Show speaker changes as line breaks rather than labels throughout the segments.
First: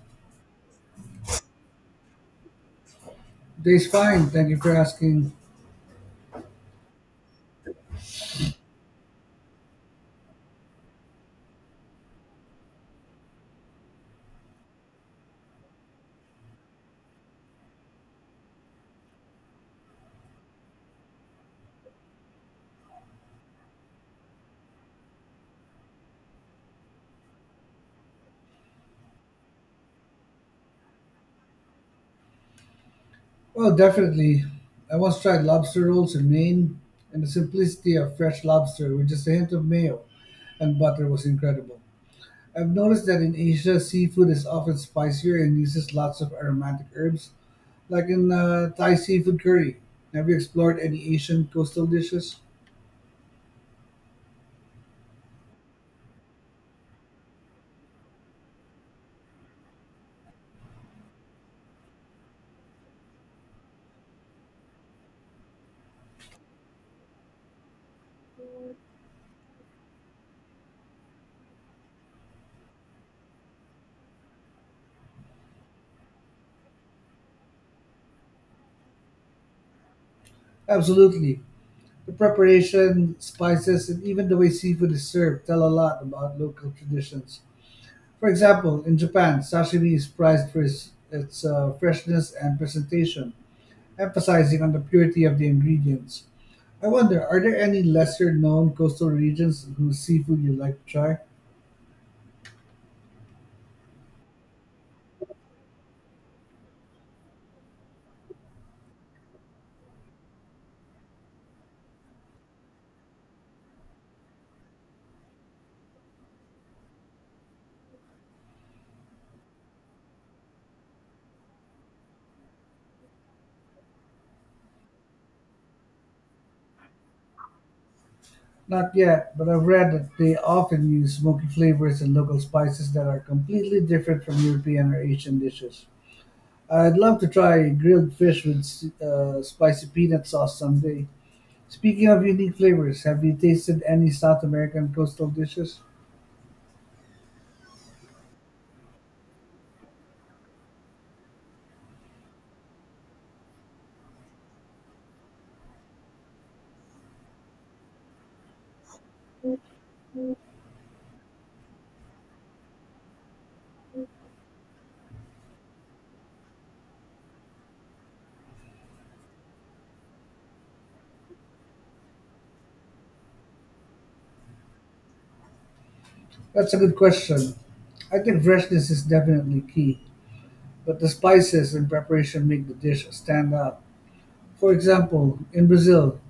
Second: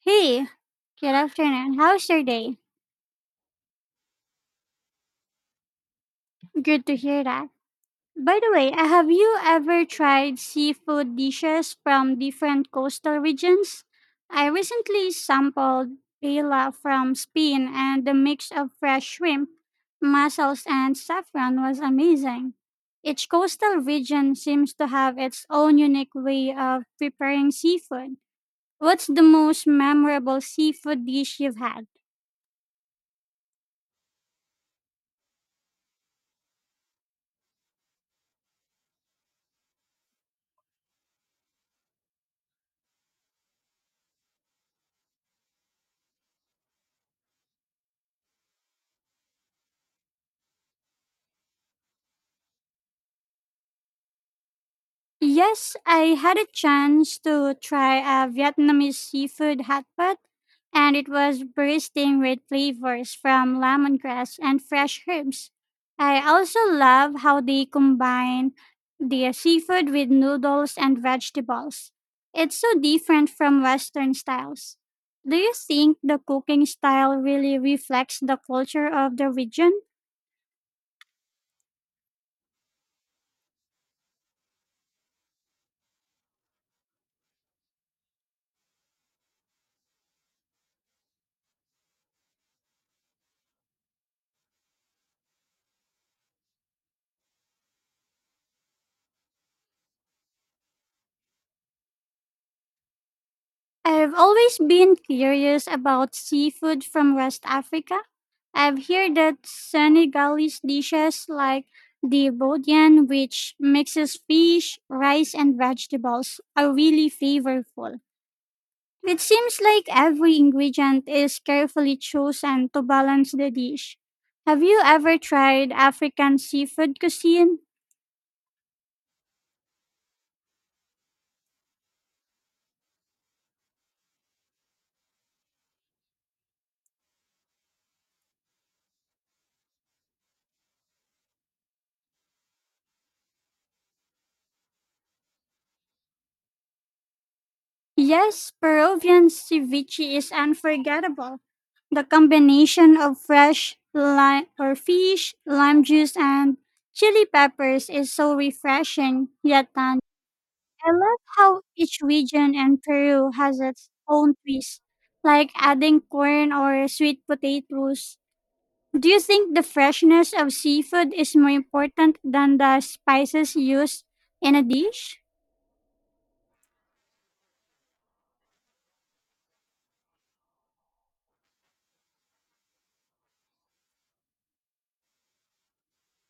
Hey, good afternoon. How's your day?
Day's fine, thank you for asking.
Good to hear that. By the way, have you ever tried seafood dishes from different coastal regions? I recently sampled paella from Spain, and the mix of fresh shrimp, mussels, and saffron was amazing. Each coastal region seems to have its own unique way of preparing seafood. What's the most memorable seafood dish you've had?
Well, definitely. I once tried lobster rolls in Maine, and the simplicity of fresh lobster with just a hint of mayo and butter was incredible. I've noticed that in Asia, seafood is often spicier and uses lots of aromatic herbs, like in Thai seafood curry. Have you explored any Asian coastal dishes?
Yes, I had a chance to try a Vietnamese seafood hot pot, and it was bursting with flavors from lemongrass and fresh herbs. I also love how they combine the seafood with noodles and vegetables. It's so different from Western styles. Do you think the cooking style really reflects the culture of the region?
Absolutely. The preparation, spices, and even the way seafood is served tell a lot about local traditions. For example, in Japan, sashimi is prized for its freshness and presentation, emphasizing on the purity of the ingredients. I wonder, are there any lesser known coastal regions whose seafood you'd like to try?
I've always been curious about seafood from West Africa. I've heard that Senegalese dishes like the Bodian, which mixes fish, rice, and vegetables, are really flavorful. It seems like every ingredient is carefully chosen to balance the dish. Have you ever tried African seafood cuisine?
Not yet, but I've read that they often use smoky flavors and local spices that are completely different from European or Asian dishes. I'd love to try grilled fish with spicy peanut sauce someday. Speaking of unique flavors, have you tasted any South American coastal dishes?
Yes, Peruvian ceviche is unforgettable. The combination of fresh lime or fish, lime juice, and chili peppers is so refreshing yet tangy. I love how each region in Peru has its own twist, like adding corn or sweet potatoes. Do you think the freshness of seafood is more important than the spices used in a dish?
That's a good question. I think freshness is definitely key, but the spices and preparation make the dish stand out. For example, in Brazil,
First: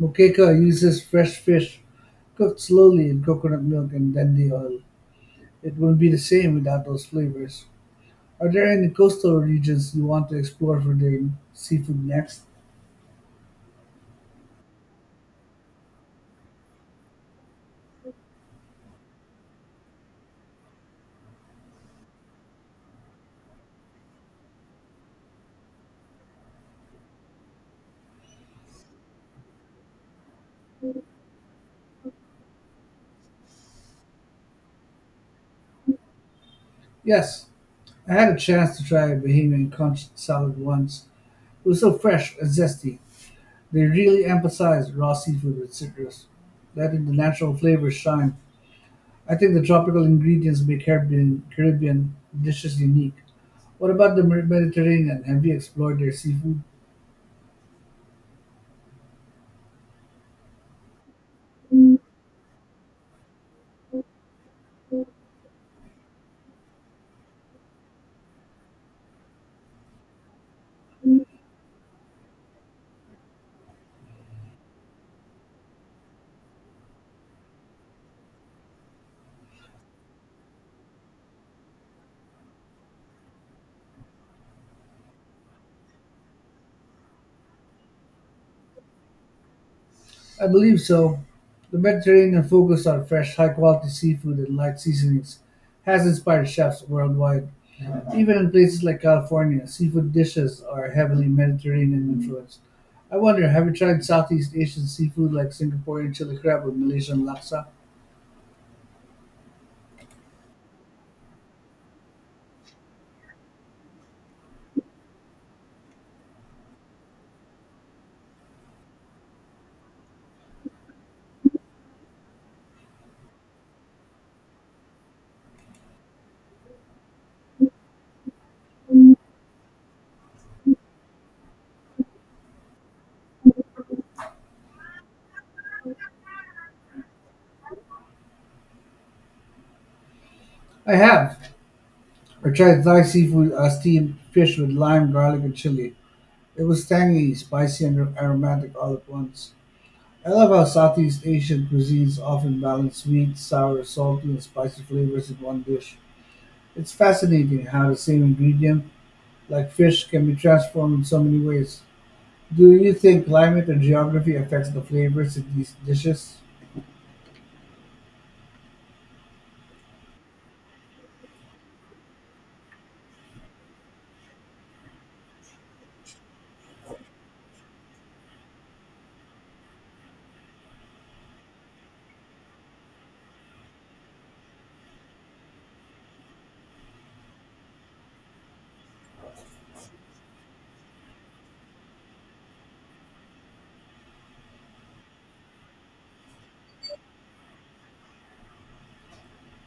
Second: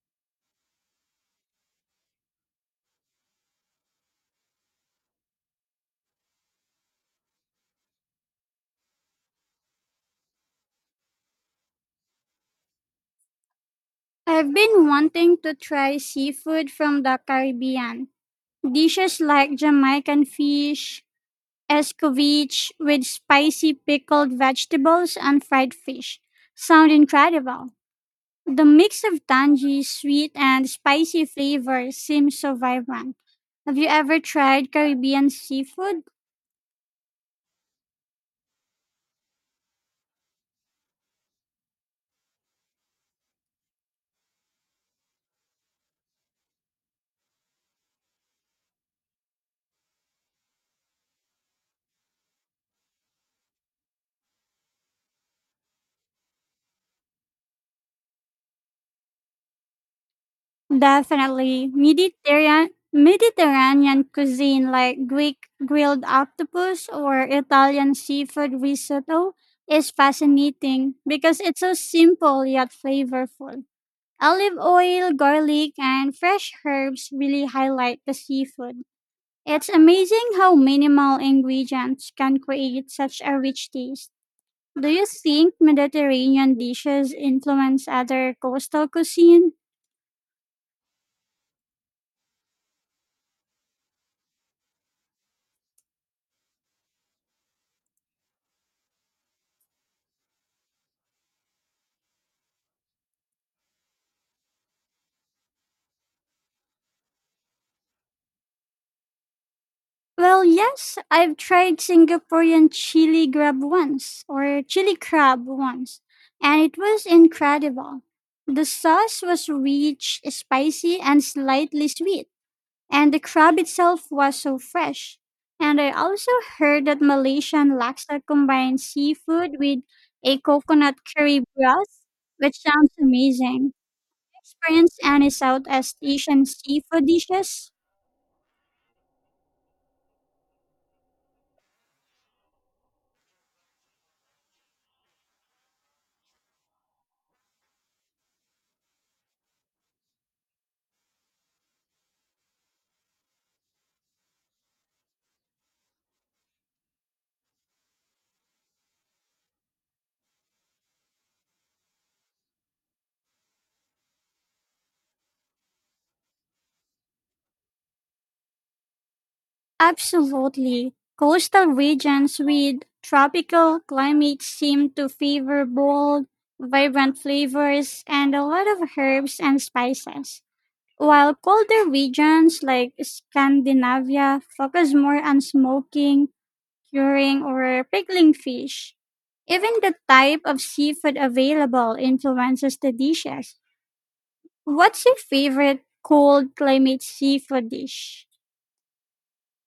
moqueca uses fresh fish cooked slowly in coconut milk and dende oil. It wouldn't be the same without those flavors. Are there any coastal regions you want to explore for their seafood next?
I've been wanting to try seafood from the Caribbean. Dishes like Jamaican fish, escovitch with spicy pickled vegetables and fried fish sound incredible. The mix of tangy, sweet, and spicy flavors seems so vibrant. Have you ever tried Caribbean seafood?
Yes, I had a chance to try a Bahamian conch salad once. It was so fresh and zesty. They really emphasize raw seafood with citrus, letting the natural flavors shine. I think the tropical ingredients make Caribbean dishes unique. What about the Mediterranean? Have you explored their seafood?
Definitely. Mediterranean cuisine like Greek grilled octopus or Italian seafood risotto is fascinating because it's so simple yet flavorful. Olive oil, garlic, and fresh herbs really highlight the seafood. It's amazing how minimal ingredients can create such a rich taste. Do you think Mediterranean dishes influence other coastal cuisine?
I believe so. The Mediterranean focus on fresh, high-quality seafood and light seasonings has inspired chefs worldwide. Even in places like California, seafood dishes are heavily Mediterranean influenced. I wonder, have you tried Southeast Asian seafood like Singaporean chili crab or Malaysian laksa?
Well, yes, I've tried Singaporean chili grab once or chili crab once, and it was incredible. The sauce was rich, spicy, and slightly sweet, and the crab itself was so fresh. And I also heard that Malaysian laksa combines seafood with a coconut curry broth, which sounds amazing. Experience any Southeast Asian seafood dishes?
I have. I tried Thai seafood, steamed fish with lime, garlic, and chili. It was tangy, spicy, and aromatic all at once. I love how Southeast Asian cuisines often balance sweet, sour, salty, and spicy flavors in one dish. It's fascinating how the same ingredient, like fish, can be transformed in so many ways. Do you think climate and geography affects the flavors in these dishes?
Absolutely. Coastal regions with tropical climates seem to favor bold, vibrant flavors and a lot of herbs and spices, while colder regions like Scandinavia focus more on smoking, curing, or pickling fish. Even the type of seafood available influences the dishes. What's your favorite cold climate seafood dish?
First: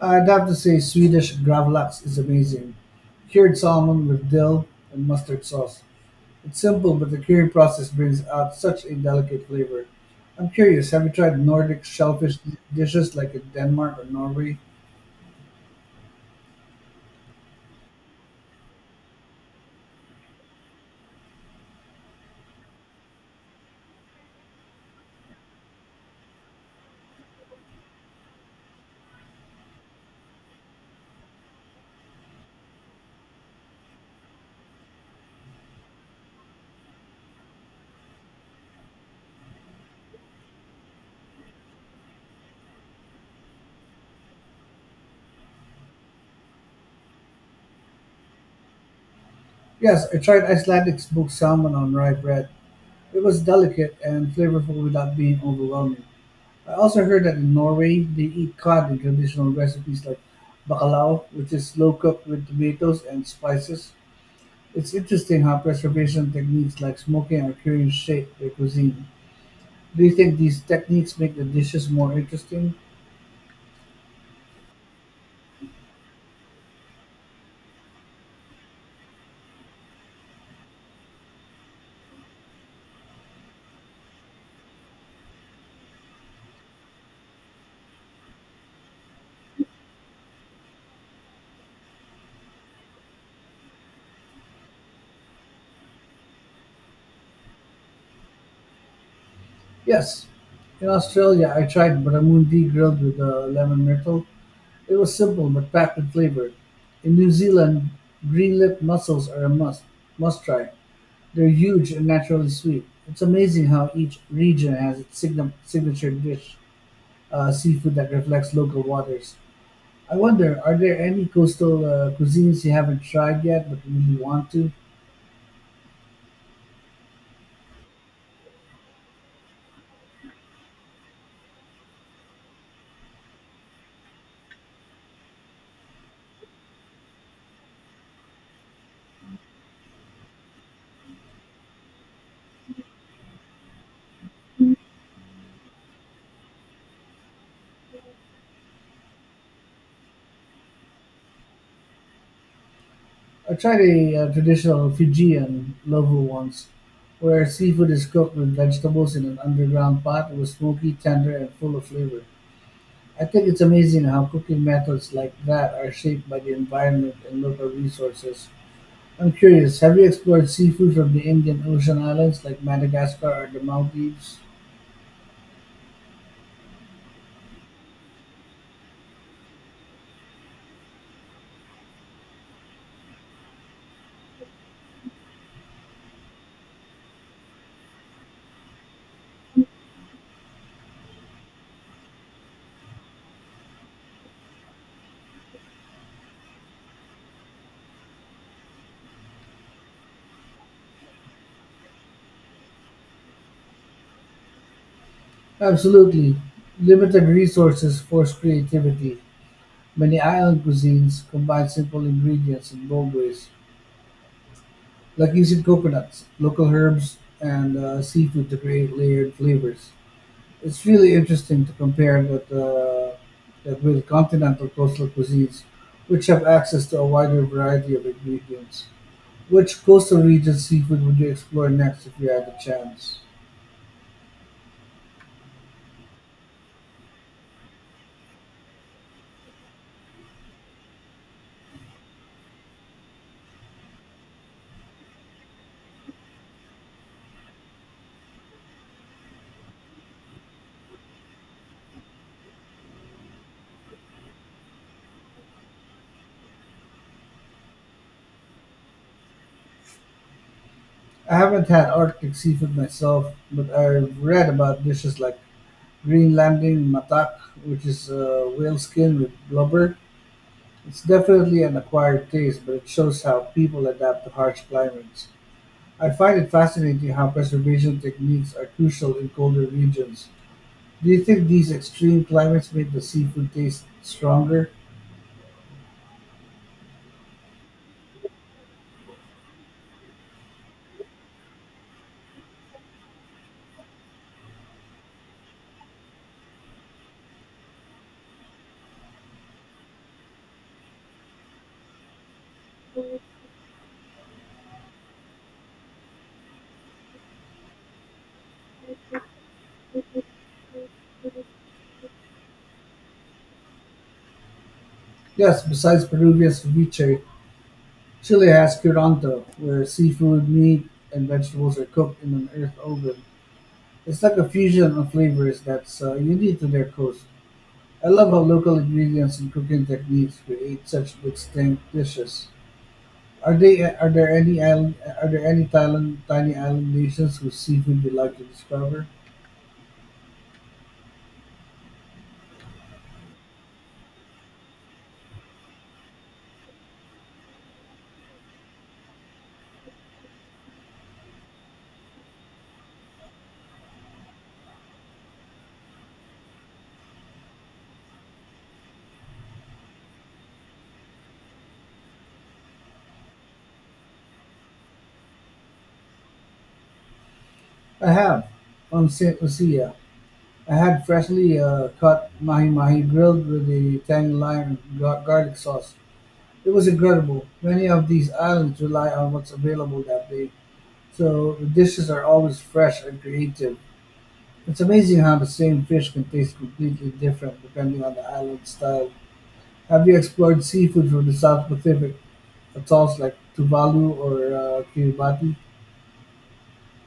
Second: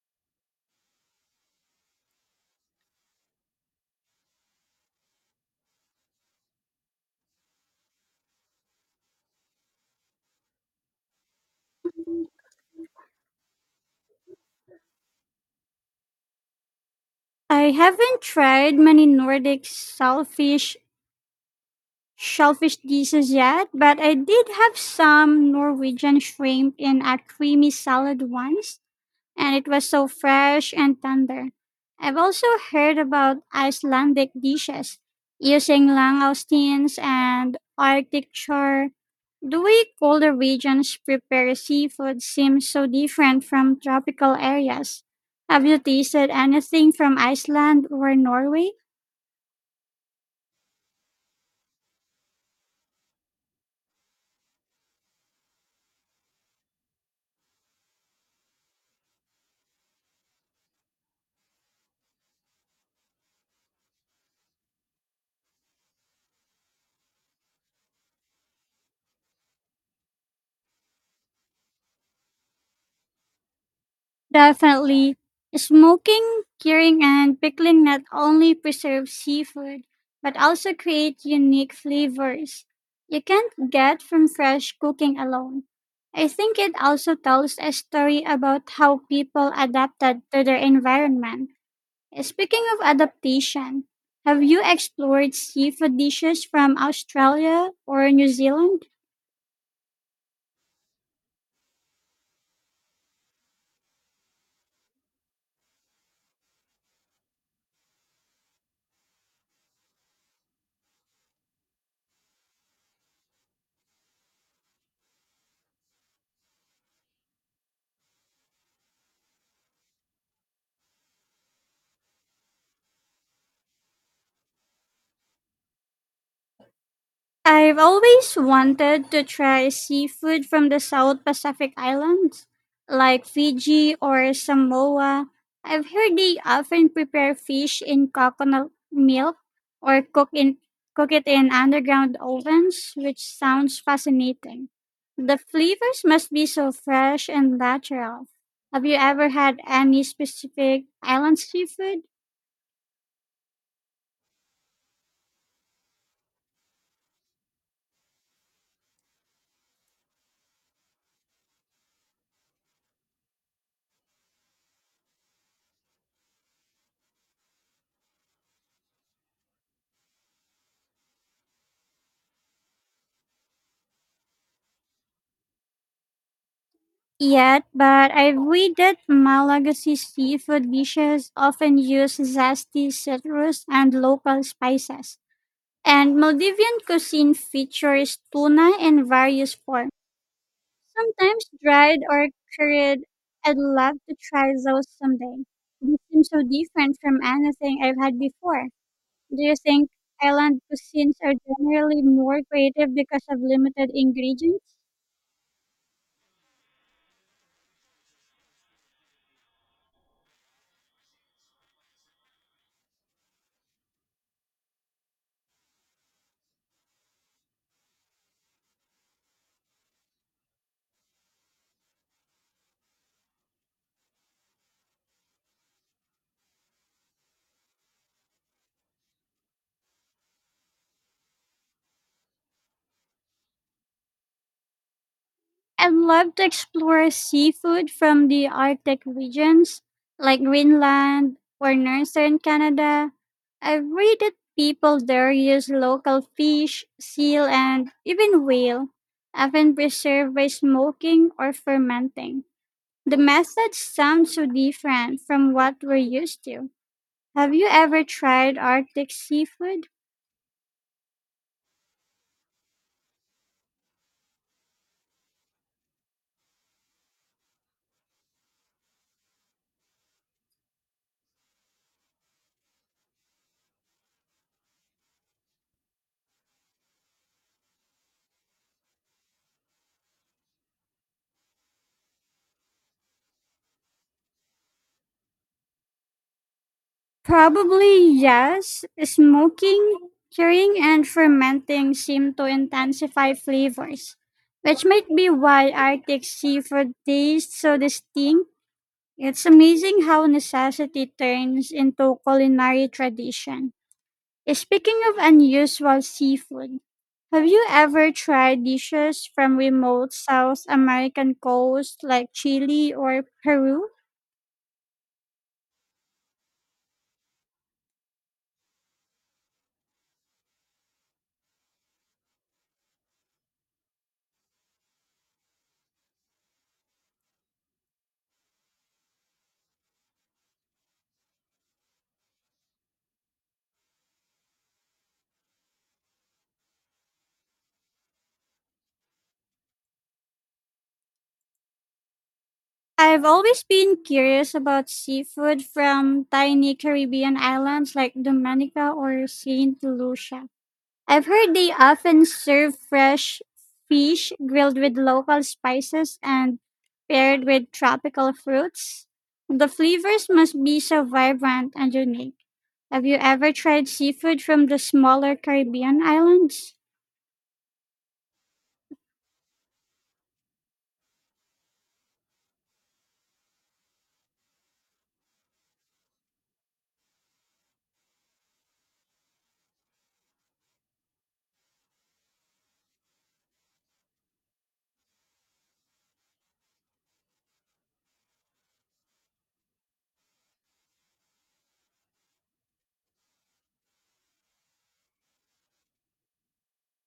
I'd have to say Swedish gravlax is amazing. Cured salmon with dill and mustard sauce. It's simple, but the curing process brings out such a delicate flavor. I'm curious, have you tried Nordic shellfish dishes like in Denmark or Norway?
I haven't tried many Nordic shellfish dishes yet, but I did have some Norwegian shrimp in a creamy salad once, and it was so fresh and tender. I've also heard about Icelandic dishes using langoustines and Arctic char. The way colder regions prepare seafood seems so different from tropical areas. Have you tasted anything from Iceland or Norway?
Yes, I tried Icelandic smoked salmon on rye bread. It was delicate and flavorful without being overwhelming. I also heard that in Norway, they eat cod in traditional recipes like bacalao, which is slow cooked with tomatoes and spices. It's interesting how preservation techniques like smoking or curing shape their cuisine. Do you think these techniques make the dishes more interesting?
Definitely. Smoking, curing, and pickling not only preserve seafood, but also create unique flavors you can't get from fresh cooking alone. I think it also tells a story about how people adapted to their environment. Speaking of adaptation, have you explored seafood dishes from Australia or New Zealand?
Yes, in Australia I tried barramundi grilled with a lemon myrtle. It was simple but packed with flavor. In New Zealand, green lip mussels are a must try. They're huge and naturally sweet. It's amazing how each region has its signature dish, seafood that reflects local waters. I wonder, are there any coastal cuisines you haven't tried yet but really want to?
I've always wanted to try seafood from the South Pacific Islands, like Fiji or Samoa. I've heard they often prepare fish in coconut milk or cook it in underground ovens, which sounds fascinating. The flavors must be so fresh and natural. Have you ever had any specific island seafood?
I tried a traditional Fijian lovu once, where seafood is cooked with vegetables in an underground pot. It was smoky, tender, and full of flavor. I think it's amazing how cooking methods like that are shaped by the environment and local resources. I'm curious, have you explored seafood from the Indian Ocean islands like Madagascar or the Maldives?
Yet, but I've that Malagasy seafood dishes often use zesty citrus and local spices. And Maldivian cuisine features tuna in various forms, sometimes dried or curried. I'd love to try those someday. They seem so different from anything I've had before. Do you think island cuisines are generally more creative because of limited ingredients?
Absolutely. Limited resources force creativity. Many island cuisines combine simple ingredients in bold ways, like using coconuts, local herbs, and seafood to create layered flavors. It's really interesting to compare that with continental coastal cuisines, which have access to a wider variety of ingredients. Which coastal region seafood would you explore next if you had the chance?
I'd love to explore seafood from the Arctic regions, like Greenland or northern Canada. I've read that people there use local fish, seal, and even whale, often preserved by smoking or fermenting. The methods sound so different from what we're used to. Have you ever tried Arctic seafood?
I haven't had Arctic seafood myself, but I've read about dishes like Greenlanding matak, which is whale skin with blubber. It's definitely an acquired taste, but it shows how people adapt to harsh climates. I find it fascinating how preservation techniques are crucial in colder regions. Do you think these extreme climates make the seafood taste stronger?
Probably yes. Smoking, curing, and fermenting seem to intensify flavors, which might be why Arctic seafood tastes so distinct. It's amazing how necessity turns into culinary tradition. Speaking of unusual seafood, have you ever tried dishes from remote South American coast like Chile or Peru?
Yes, besides Peruvian ceviche, Chile has curanto, where seafood, meat, and vegetables are cooked in an earth oven. It's like a fusion of flavors that's unique to their coast. I love how local ingredients and cooking techniques create such distinct dishes. Are they are there any island are there any Thailand tiny island nations whose seafood you would like to discover?
I've always been curious about seafood from tiny Caribbean islands like Dominica or Saint Lucia. I've heard they often serve fresh fish grilled with local spices and paired with tropical fruits. The flavors must be so vibrant and unique. Have you ever tried seafood from the smaller Caribbean islands?
I have. On Saint Lucia, I had freshly caught mahi mahi grilled with a tangy lime and garlic sauce. It was incredible. Many of these islands rely on what's available that day, so the dishes are always fresh and creative. It's amazing how the same fish can taste completely different depending on the island style. Have you explored seafood from the South Pacific? It sounds like Tuvalu or Kiribati.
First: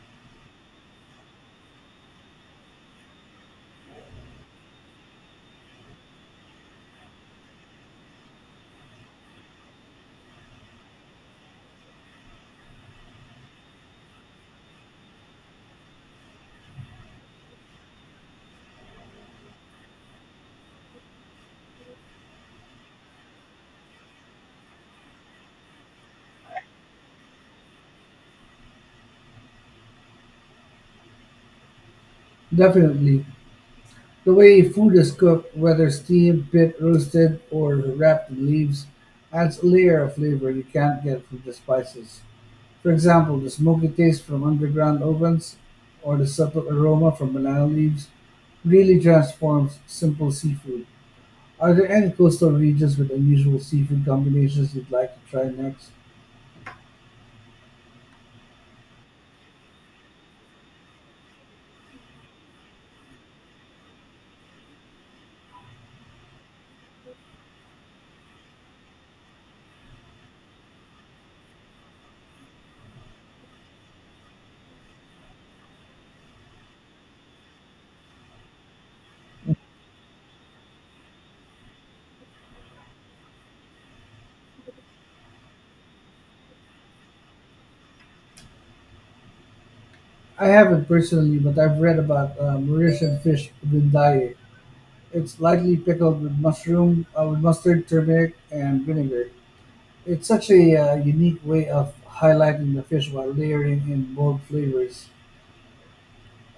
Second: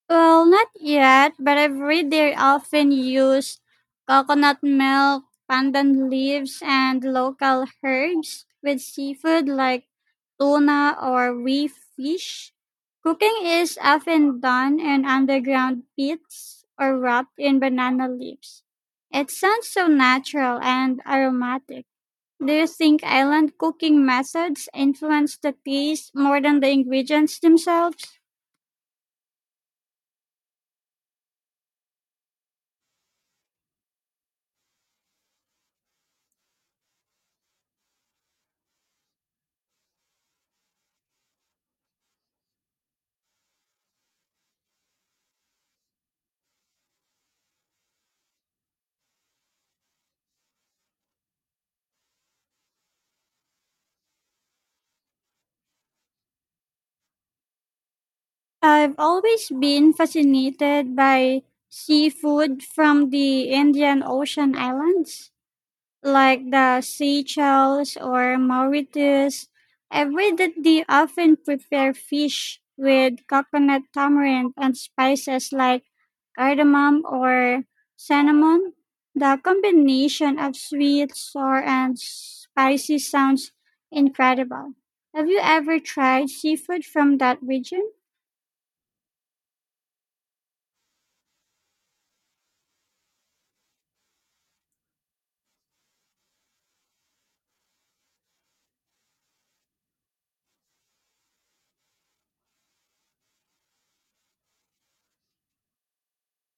Well, not yet, but I've read they often use coconut milk, pandan leaves, and local herbs with seafood like tuna or wee fish. Cooking is often done in underground pits or wrapped in banana leaves. It sounds so natural and aromatic. Do you think island cooking methods influence the taste more than the ingredients themselves?
Definitely. The way food is cooked, whether steamed, pit roasted, or wrapped in leaves, adds a layer of flavor you can't get from the spices. For example, the smoky taste from underground ovens or the subtle aroma from banana leaves really transforms simple seafood. Are there any coastal regions with unusual seafood combinations you'd like to try next?
I've always been fascinated by seafood from the Indian Ocean islands, like the Seychelles or Mauritius. I've read that they often prepare fish with coconut tamarind and spices like cardamom or cinnamon. The combination of sweet, sour, and spicy sounds incredible. Have you ever tried seafood from that region?
I haven't personally, but I've read about Mauritian fish vindaye. It's lightly pickled with mustard, turmeric, and vinegar. It's such a unique way of highlighting the fish while layering in bold flavors.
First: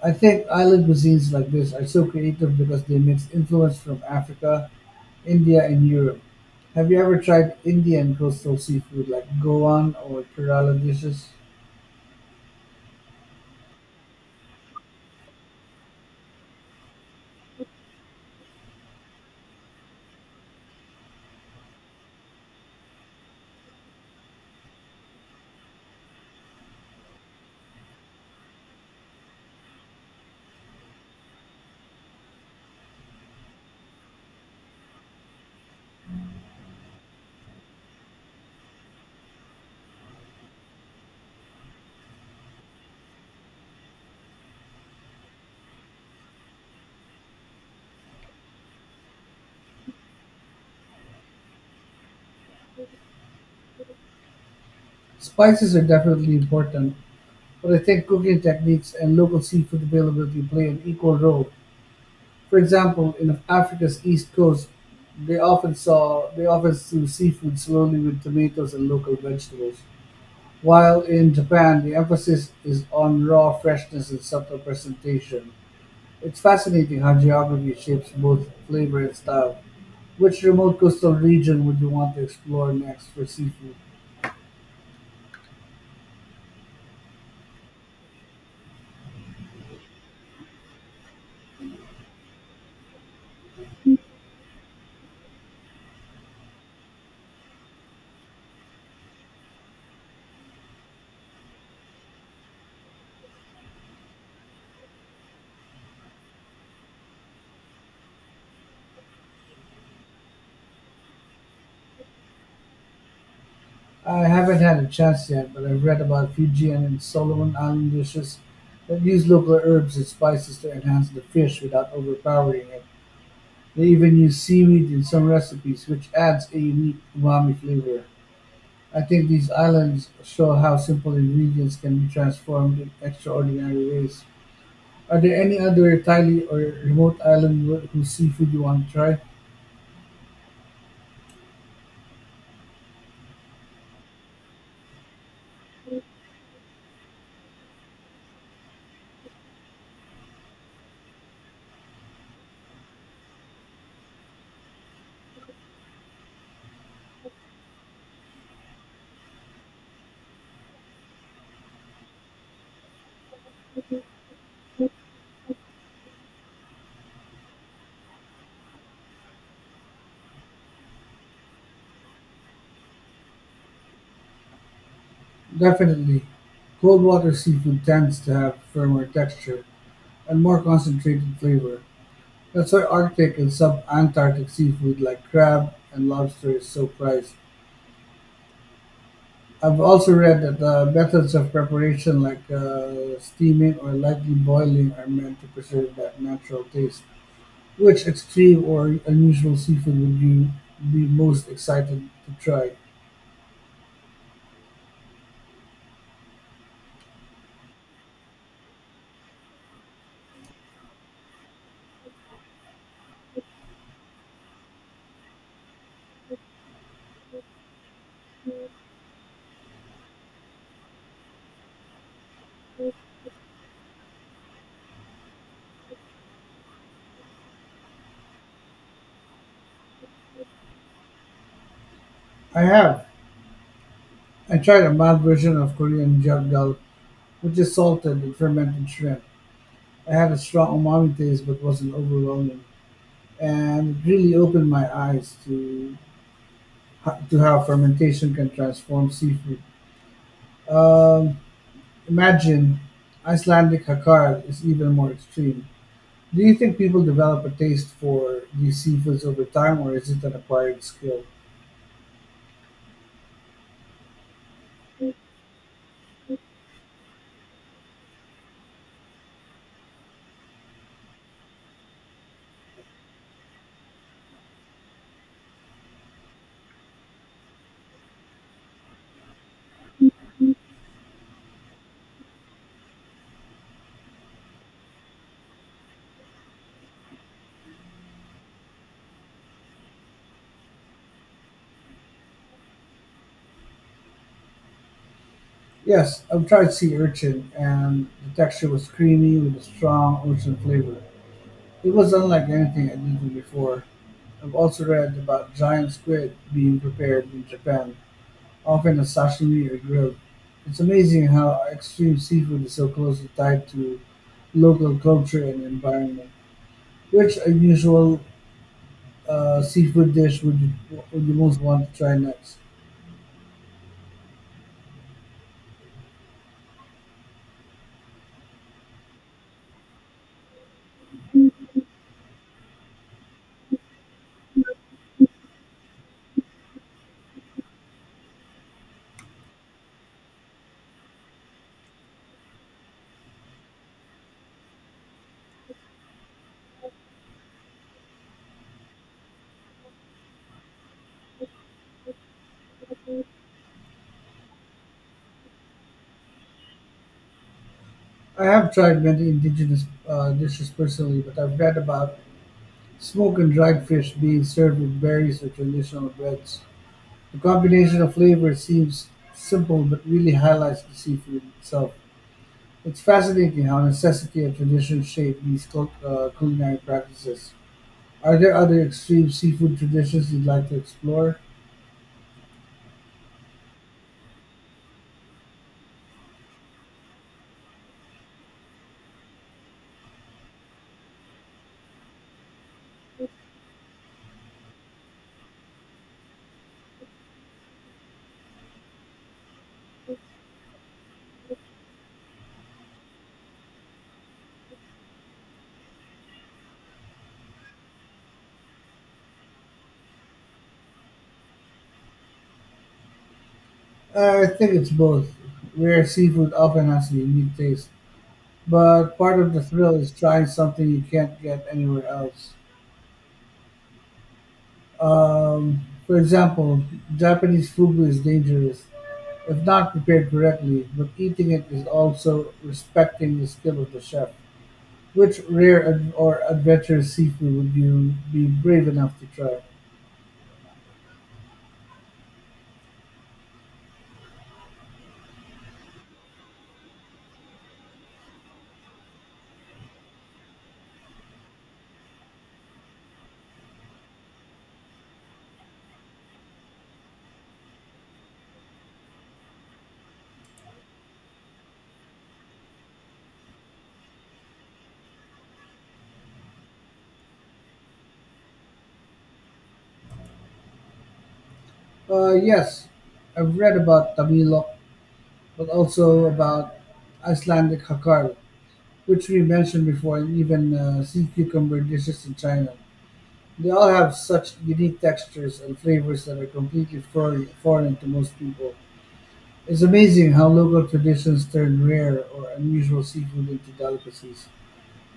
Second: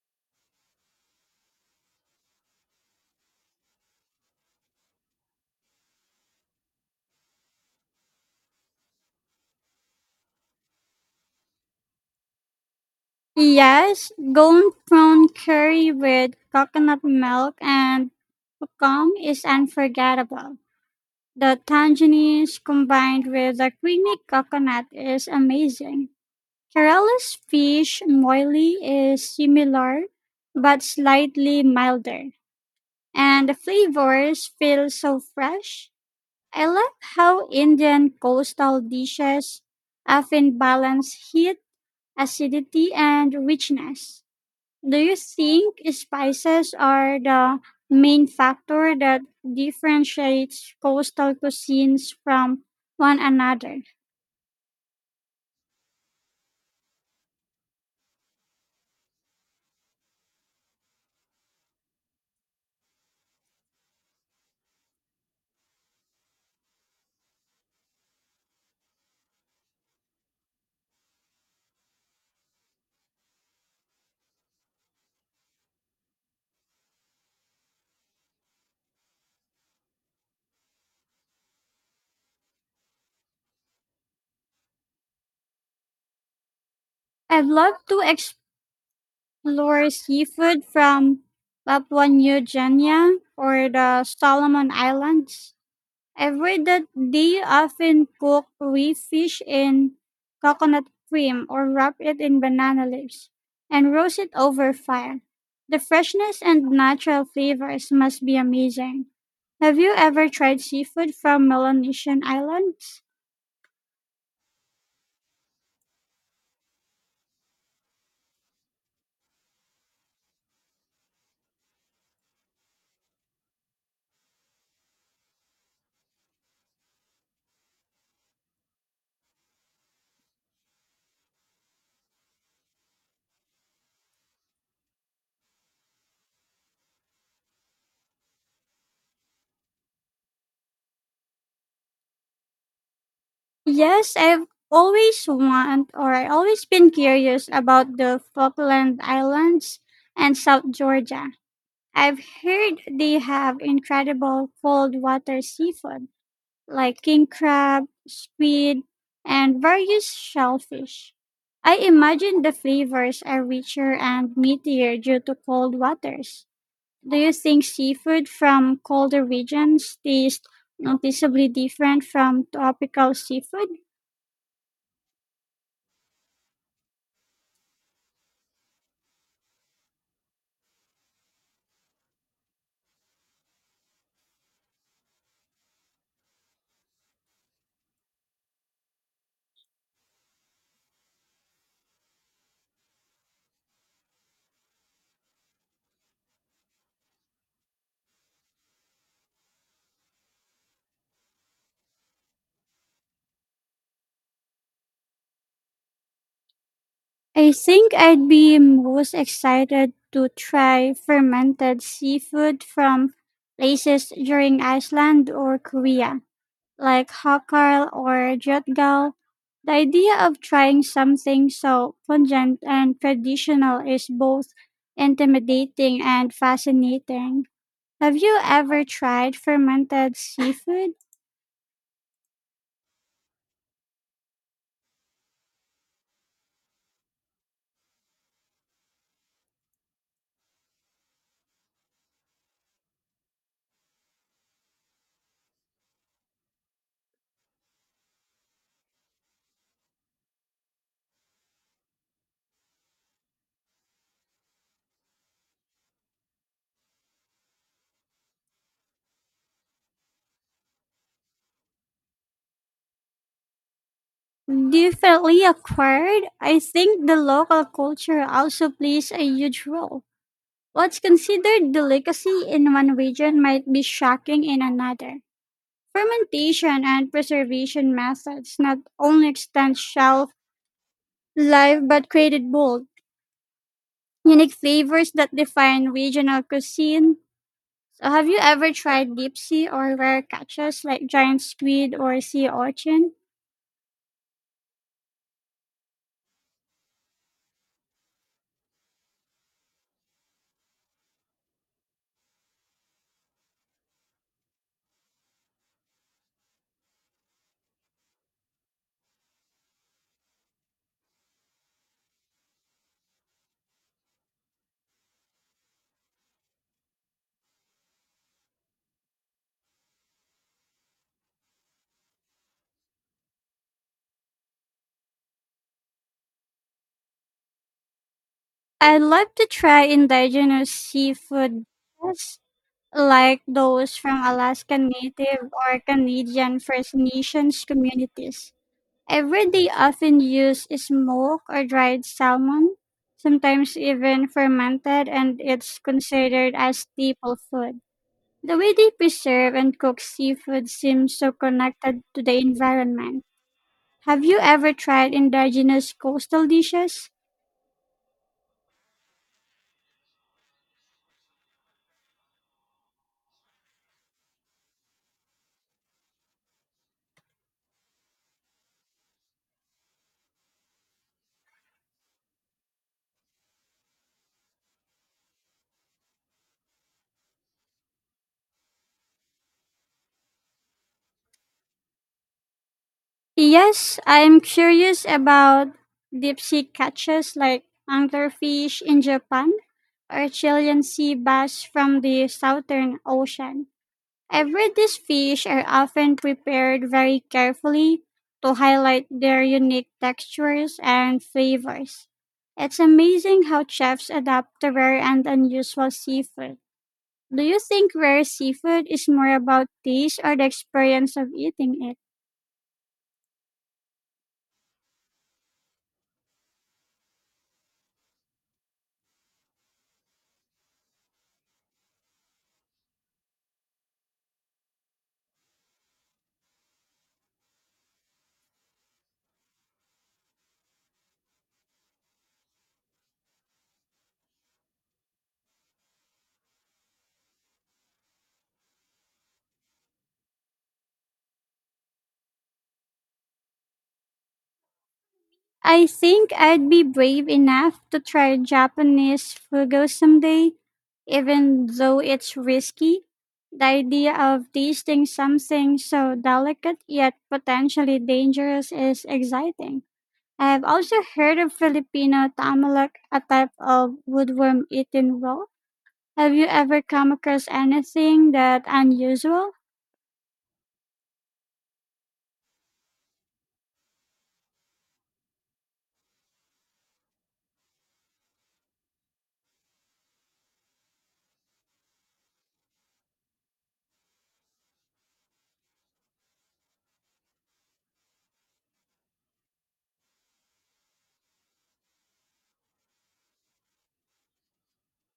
I think island cuisines like this are so creative because they mix influence from Africa, India, and Europe. Have you ever tried Indian coastal seafood like Goan or Kerala dishes?
Yes, golden prawn curry with coconut milk and Pucum is unforgettable. The tangerines combined with the creamy coconut is amazing. Kerala's fish moili is similar but slightly milder, and the flavors feel so fresh. I love how Indian coastal dishes often balance heat, acidity, and richness. Do you think spices are the main factor that differentiates coastal cuisines from one another?
Spices are definitely important, but I think cooking techniques and local seafood availability play an equal role. For example, in Africa's east coast, they often season seafood slowly with tomatoes and local vegetables, while in Japan the emphasis is on raw freshness and subtle presentation. It's fascinating how geography shapes both flavor and style. Which remote coastal region would you want to explore next for seafood?
I'd love to explore seafood from Papua New Guinea or the Solomon Islands. I've read that they often cook reef fish in coconut cream or wrap it in banana leaves and roast it over fire. The freshness and natural flavors must be amazing. Have you ever tried seafood from Melanesian islands?
I haven't had a chance yet, but I've read about Fijian and Solomon Island dishes that use local herbs and spices to enhance the fish without overpowering it. They even use seaweed in some recipes, which adds a unique umami flavor. I think these islands show how simple ingredients can be transformed in extraordinary ways. Are there any other Thai or remote island whose seafood you want to try?
Yes, I always been curious about the Falkland Islands and South Georgia. I've heard they have incredible cold water seafood. Like king crab, squid, and various shellfish. I imagine the flavors are richer and meatier due to cold waters. Do you think seafood from colder regions taste noticeably different from tropical seafood?
Definitely. Cold water seafood tends to have firmer texture and more concentrated flavor. That's why Arctic and sub Antarctic seafood like crab and lobster is so prized. I've also read that the methods of preparation like steaming or lightly boiling are meant to preserve that natural taste. Which extreme or unusual seafood would you be most excited to try?
I think I'd be most excited to try fermented seafood from places during Iceland or Korea. Like Hokkaido or Jotgao, the idea of trying something so pungent and traditional is both intimidating and fascinating. Have you ever tried fermented seafood?
I have. I tried a mild version of Korean janggal, which is salted and fermented shrimp. I had a strong umami taste but wasn't overwhelming, and it really opened my eyes to how fermentation can transform seafood. Um, Imagine Icelandic "hakkarl" is even more extreme. Do you think people develop a taste for these seafoods over time, or is it an acquired skill?
Definitely acquired. I think the local culture also plays a huge role. What's considered delicacy in one region might be shocking in another. Fermentation and preservation methods not only extend shelf live but created bold, unique flavors that define regional cuisine. So, have you ever tried deep sea or rare catches like giant squid or sea urchin?
Yes, I've tried sea urchin, and the texture was creamy with a strong ocean flavor. It was unlike anything I'd eaten before. I've also read about giant squid being prepared in Japan, often as sashimi or grilled. It's amazing how extreme seafood is so closely tied to local culture and environment. Which unusual seafood dish would you most want to try next?
I'd love to try indigenous seafood dishes like those from Alaskan Native or Canadian First Nations communities. Every day often use smoked or dried salmon, sometimes even fermented, and it's considered as staple food. The way they preserve and cook seafood seems so connected to the environment. Have you ever tried indigenous coastal dishes?
I have tried many indigenous dishes personally, but I've read about smoked and dried fish being served with berries or traditional breads. The combination of flavors seems simple but really highlights the seafood itself. It's fascinating how necessity and tradition shape these culinary practices. Are there other extreme seafood traditions you'd like to explore?
Yes, I'm curious about deep sea catches like anglerfish in Japan or Chilean sea bass from the Southern Ocean. Every have these fish are often prepared very carefully to highlight their unique textures and flavors. It's amazing how chefs adapt to rare and unusual seafood. Do you think rare seafood is more about taste or the experience of eating it?
I think it's both. Rare seafood often has a unique taste, but part of the thrill is trying something you can't get anywhere else. Um, for example, Japanese fugu is dangerous if not prepared correctly, but eating it is also respecting the skill of the chef. Which rare ad- or adventurous seafood would you be brave enough to try?
I think I'd be brave enough to try Japanese fugu someday, even though it's risky. The idea of tasting something so delicate yet potentially dangerous is exciting. I have also heard of Filipino tamalak, a type of woodworm eaten raw. Have you ever come across anything that unusual
Yes, I've read about tamilok, but also about Icelandic hakar, which we mentioned before, and even sea cucumber dishes in China. They all have such unique textures and flavors that are completely foreign to most people. It's amazing how local traditions turn rare or unusual seafood into delicacies.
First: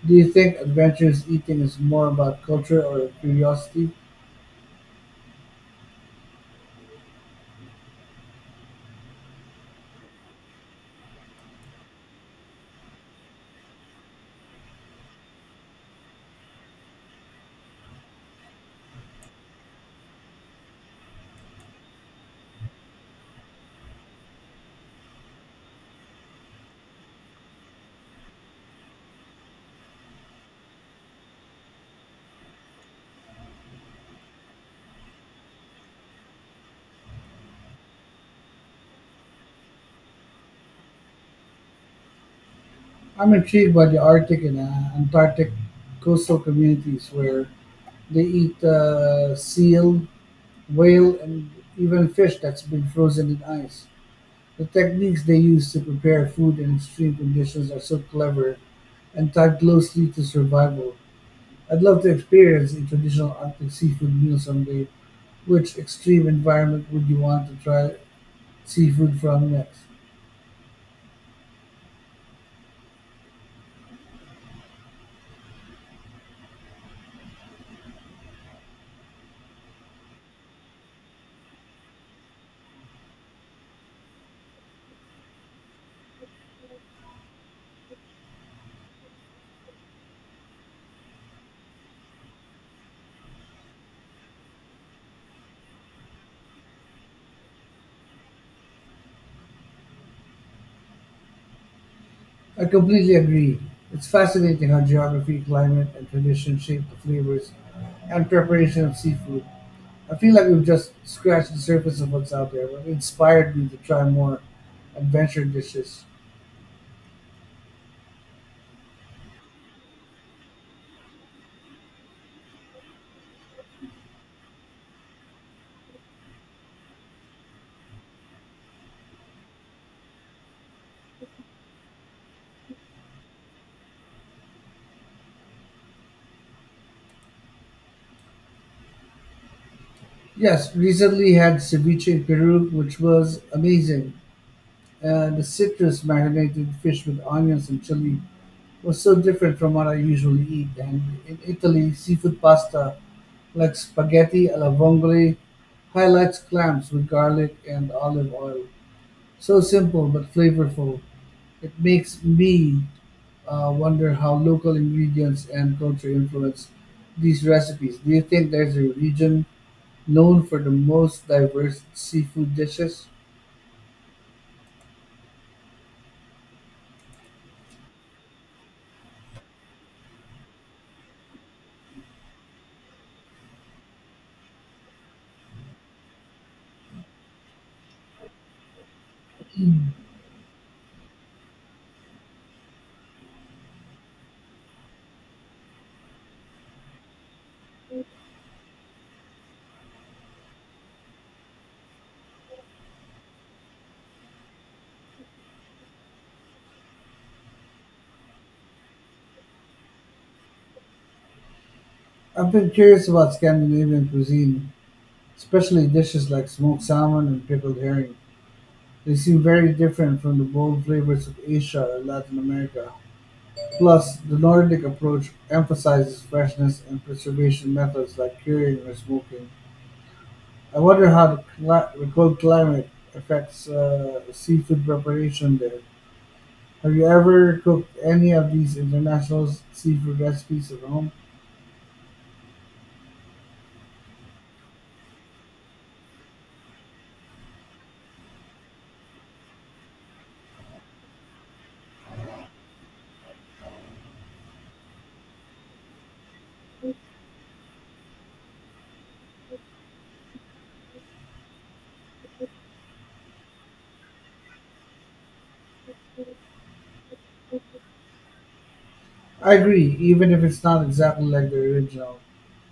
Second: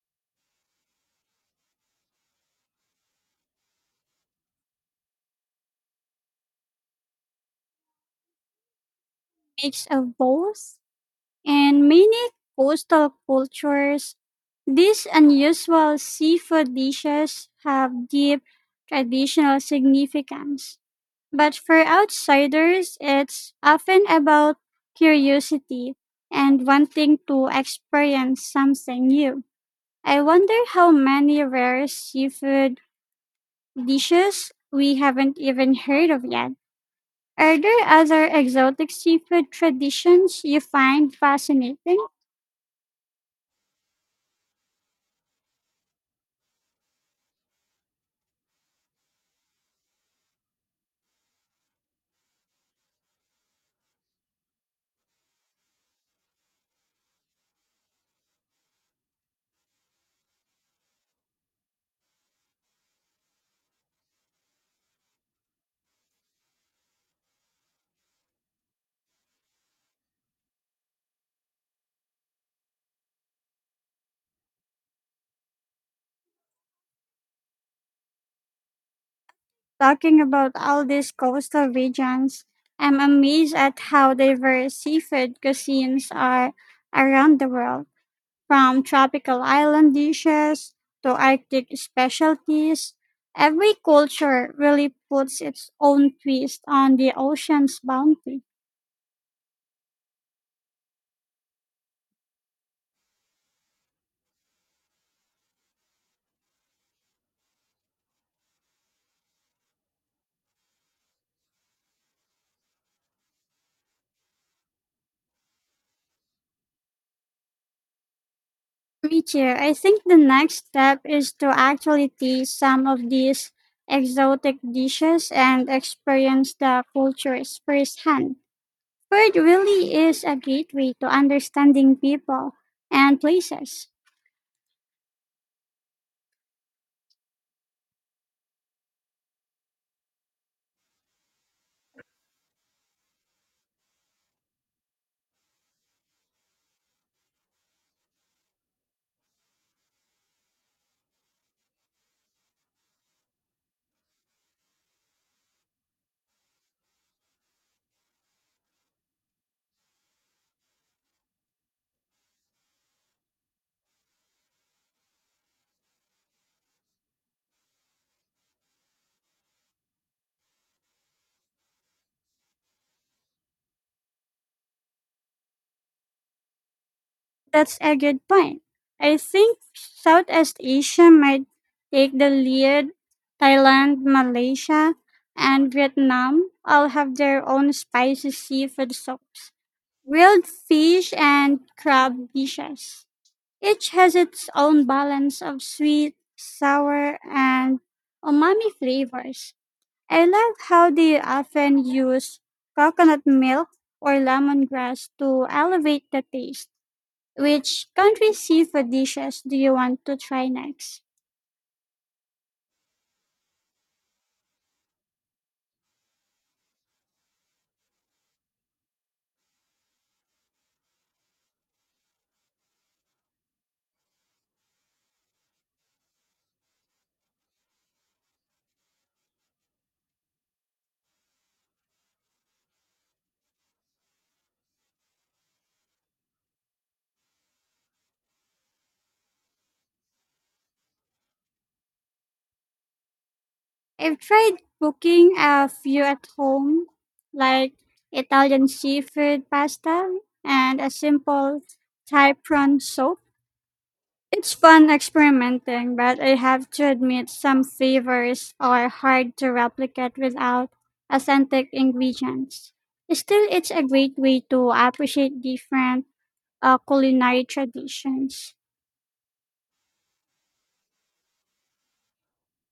Do you think adventurous eating is more about culture or curiosity?
mix of both? In many coastal cultures, these unusual seafood dishes have deep traditional significance. But for outsiders, it's often about curiosity and wanting to experience something new. I wonder how many rare seafood dishes we haven't even heard of yet. Are there other exotic seafood traditions you find fascinating?
I'm intrigued by the Arctic and Antarctic coastal communities where they eat seal, whale, and even fish that's been frozen in ice. The techniques they use to prepare food in extreme conditions are so clever and tied closely to survival. I'd love to experience a traditional Arctic seafood meal someday. Which extreme environment would you want to try seafood from next?
Talking about all these coastal regions, I'm amazed at how diverse seafood cuisines are around the world, from tropical island dishes to Arctic specialties. Every culture really puts its own twist on the ocean's bounty.
I completely agree. It's fascinating how geography, climate, and tradition shape the flavors and preparation of seafood. I feel like we've just scratched the surface of what's out there, but it inspired me to try more adventure dishes.
Me too. I think the next step is to actually taste some of these exotic dishes and experience the cultures firsthand. Food really is a gateway to understanding people and places.
Yes, recently had ceviche in Peru, which was amazing. The citrus marinated fish with onions and chili was so different from what I usually eat, and in Italy, seafood pasta like spaghetti alla vongole highlights clams with garlic and olive oil. So simple but flavorful, it makes me wonder how local ingredients and culture influence these recipes. Do you think there's a region known for the most diverse seafood dishes?
That's a good point. I think Southeast Asia might take the lead. Thailand, Malaysia, and Vietnam all have their own spicy seafood soups, grilled fish, and crab dishes. Each has its own balance of sweet, sour, and umami flavors. I love how they often use coconut milk or lemongrass to elevate the taste. Which country seafood dishes do you want to try next?
I've been curious about Scandinavian cuisine, especially dishes like smoked salmon and pickled herring. They seem very different from the bold flavors of Asia or Latin America. Plus, the Nordic approach emphasizes freshness and preservation methods like curing or smoking. I wonder how the cold climate affects seafood preparation there. Have you ever cooked any of these international seafood recipes at home?
I've tried cooking a few at home, like Italian seafood pasta and a simple Thai prawn soup. It's fun experimenting, but I have to admit some flavors are hard to replicate without authentic ingredients. Still, it's a great way to appreciate different culinary traditions.
I agree, even if it's not exactly like the original.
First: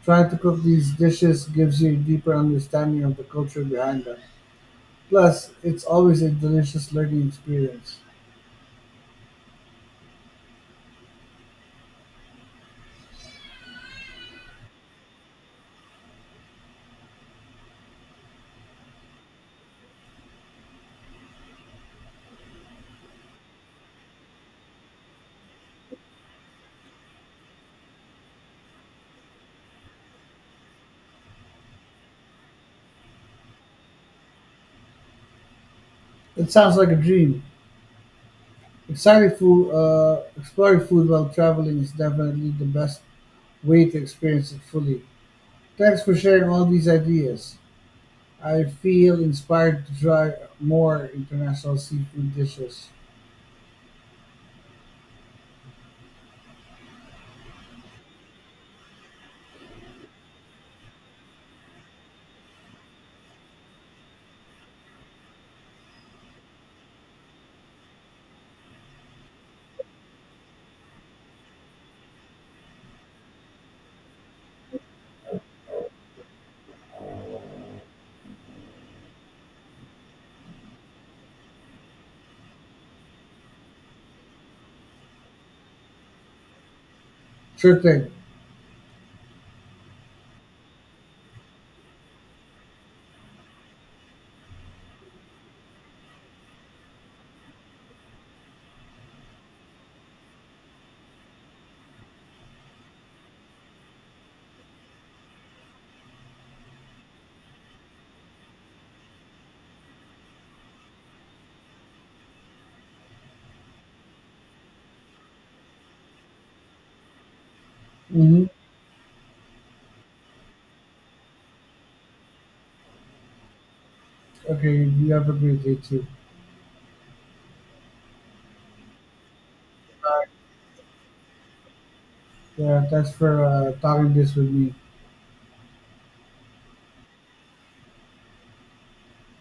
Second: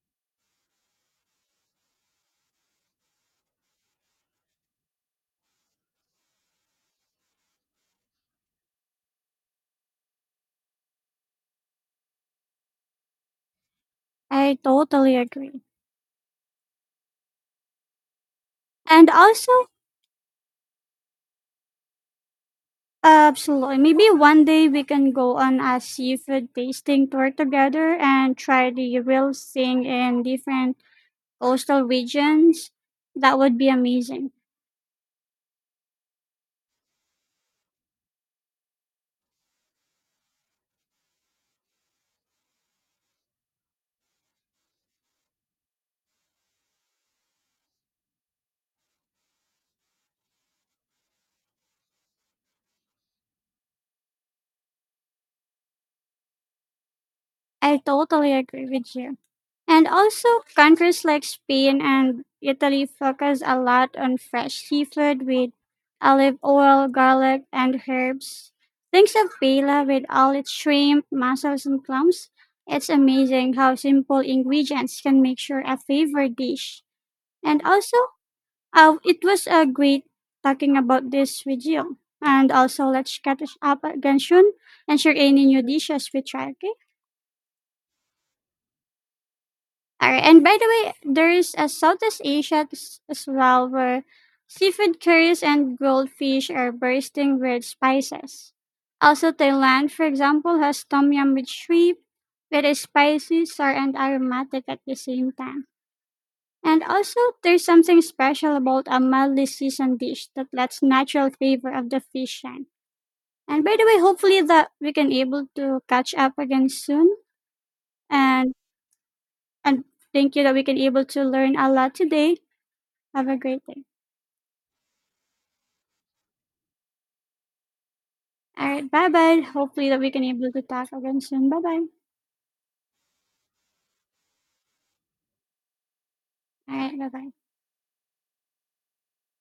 Trying to cook these dishes gives you a deeper understanding of the culture behind them. Plus, it's always a delicious learning experience.
I totally agree. And also, absolutely, maybe one day we can go on a seafood tasting tour together and try the real thing in different coastal regions. That would be amazing.
It sounds like a dream. Exciting exploring food while traveling is definitely the best way to experience it fully. Thanks for sharing all these ideas. I feel inspired to try more international seafood dishes.
I totally agree with you. And also, countries like Spain and Italy focus a lot on fresh seafood with olive oil, garlic, and herbs. Think of paella with all its shrimp, mussels, and clams. It's amazing how simple ingredients can make sure a favorite dish. And also, it was a great talking about this with you. And also, let's catch up again soon and share any new dishes we try, okay?
Sure thing.
All right. And by the way, there is a Southeast Asia as well where seafood curries and goldfish are bursting with spices. Also, Thailand, for example, has tom yum with shrimp that is spicy, sour, and aromatic at the same time. And also, there's something special about a mildly seasoned dish that lets natural flavor of the fish shine. And by the way, hopefully that we can able to catch up again soon.
Hmm.
And and thank you that we can able to learn a lot today. Have a great day.
Okay, you have a great day too.
All right. Bye bye. Hopefully that we can able to talk again soon. Bye bye.
Yeah, thanks for talking this with me.
All right. Bye bye.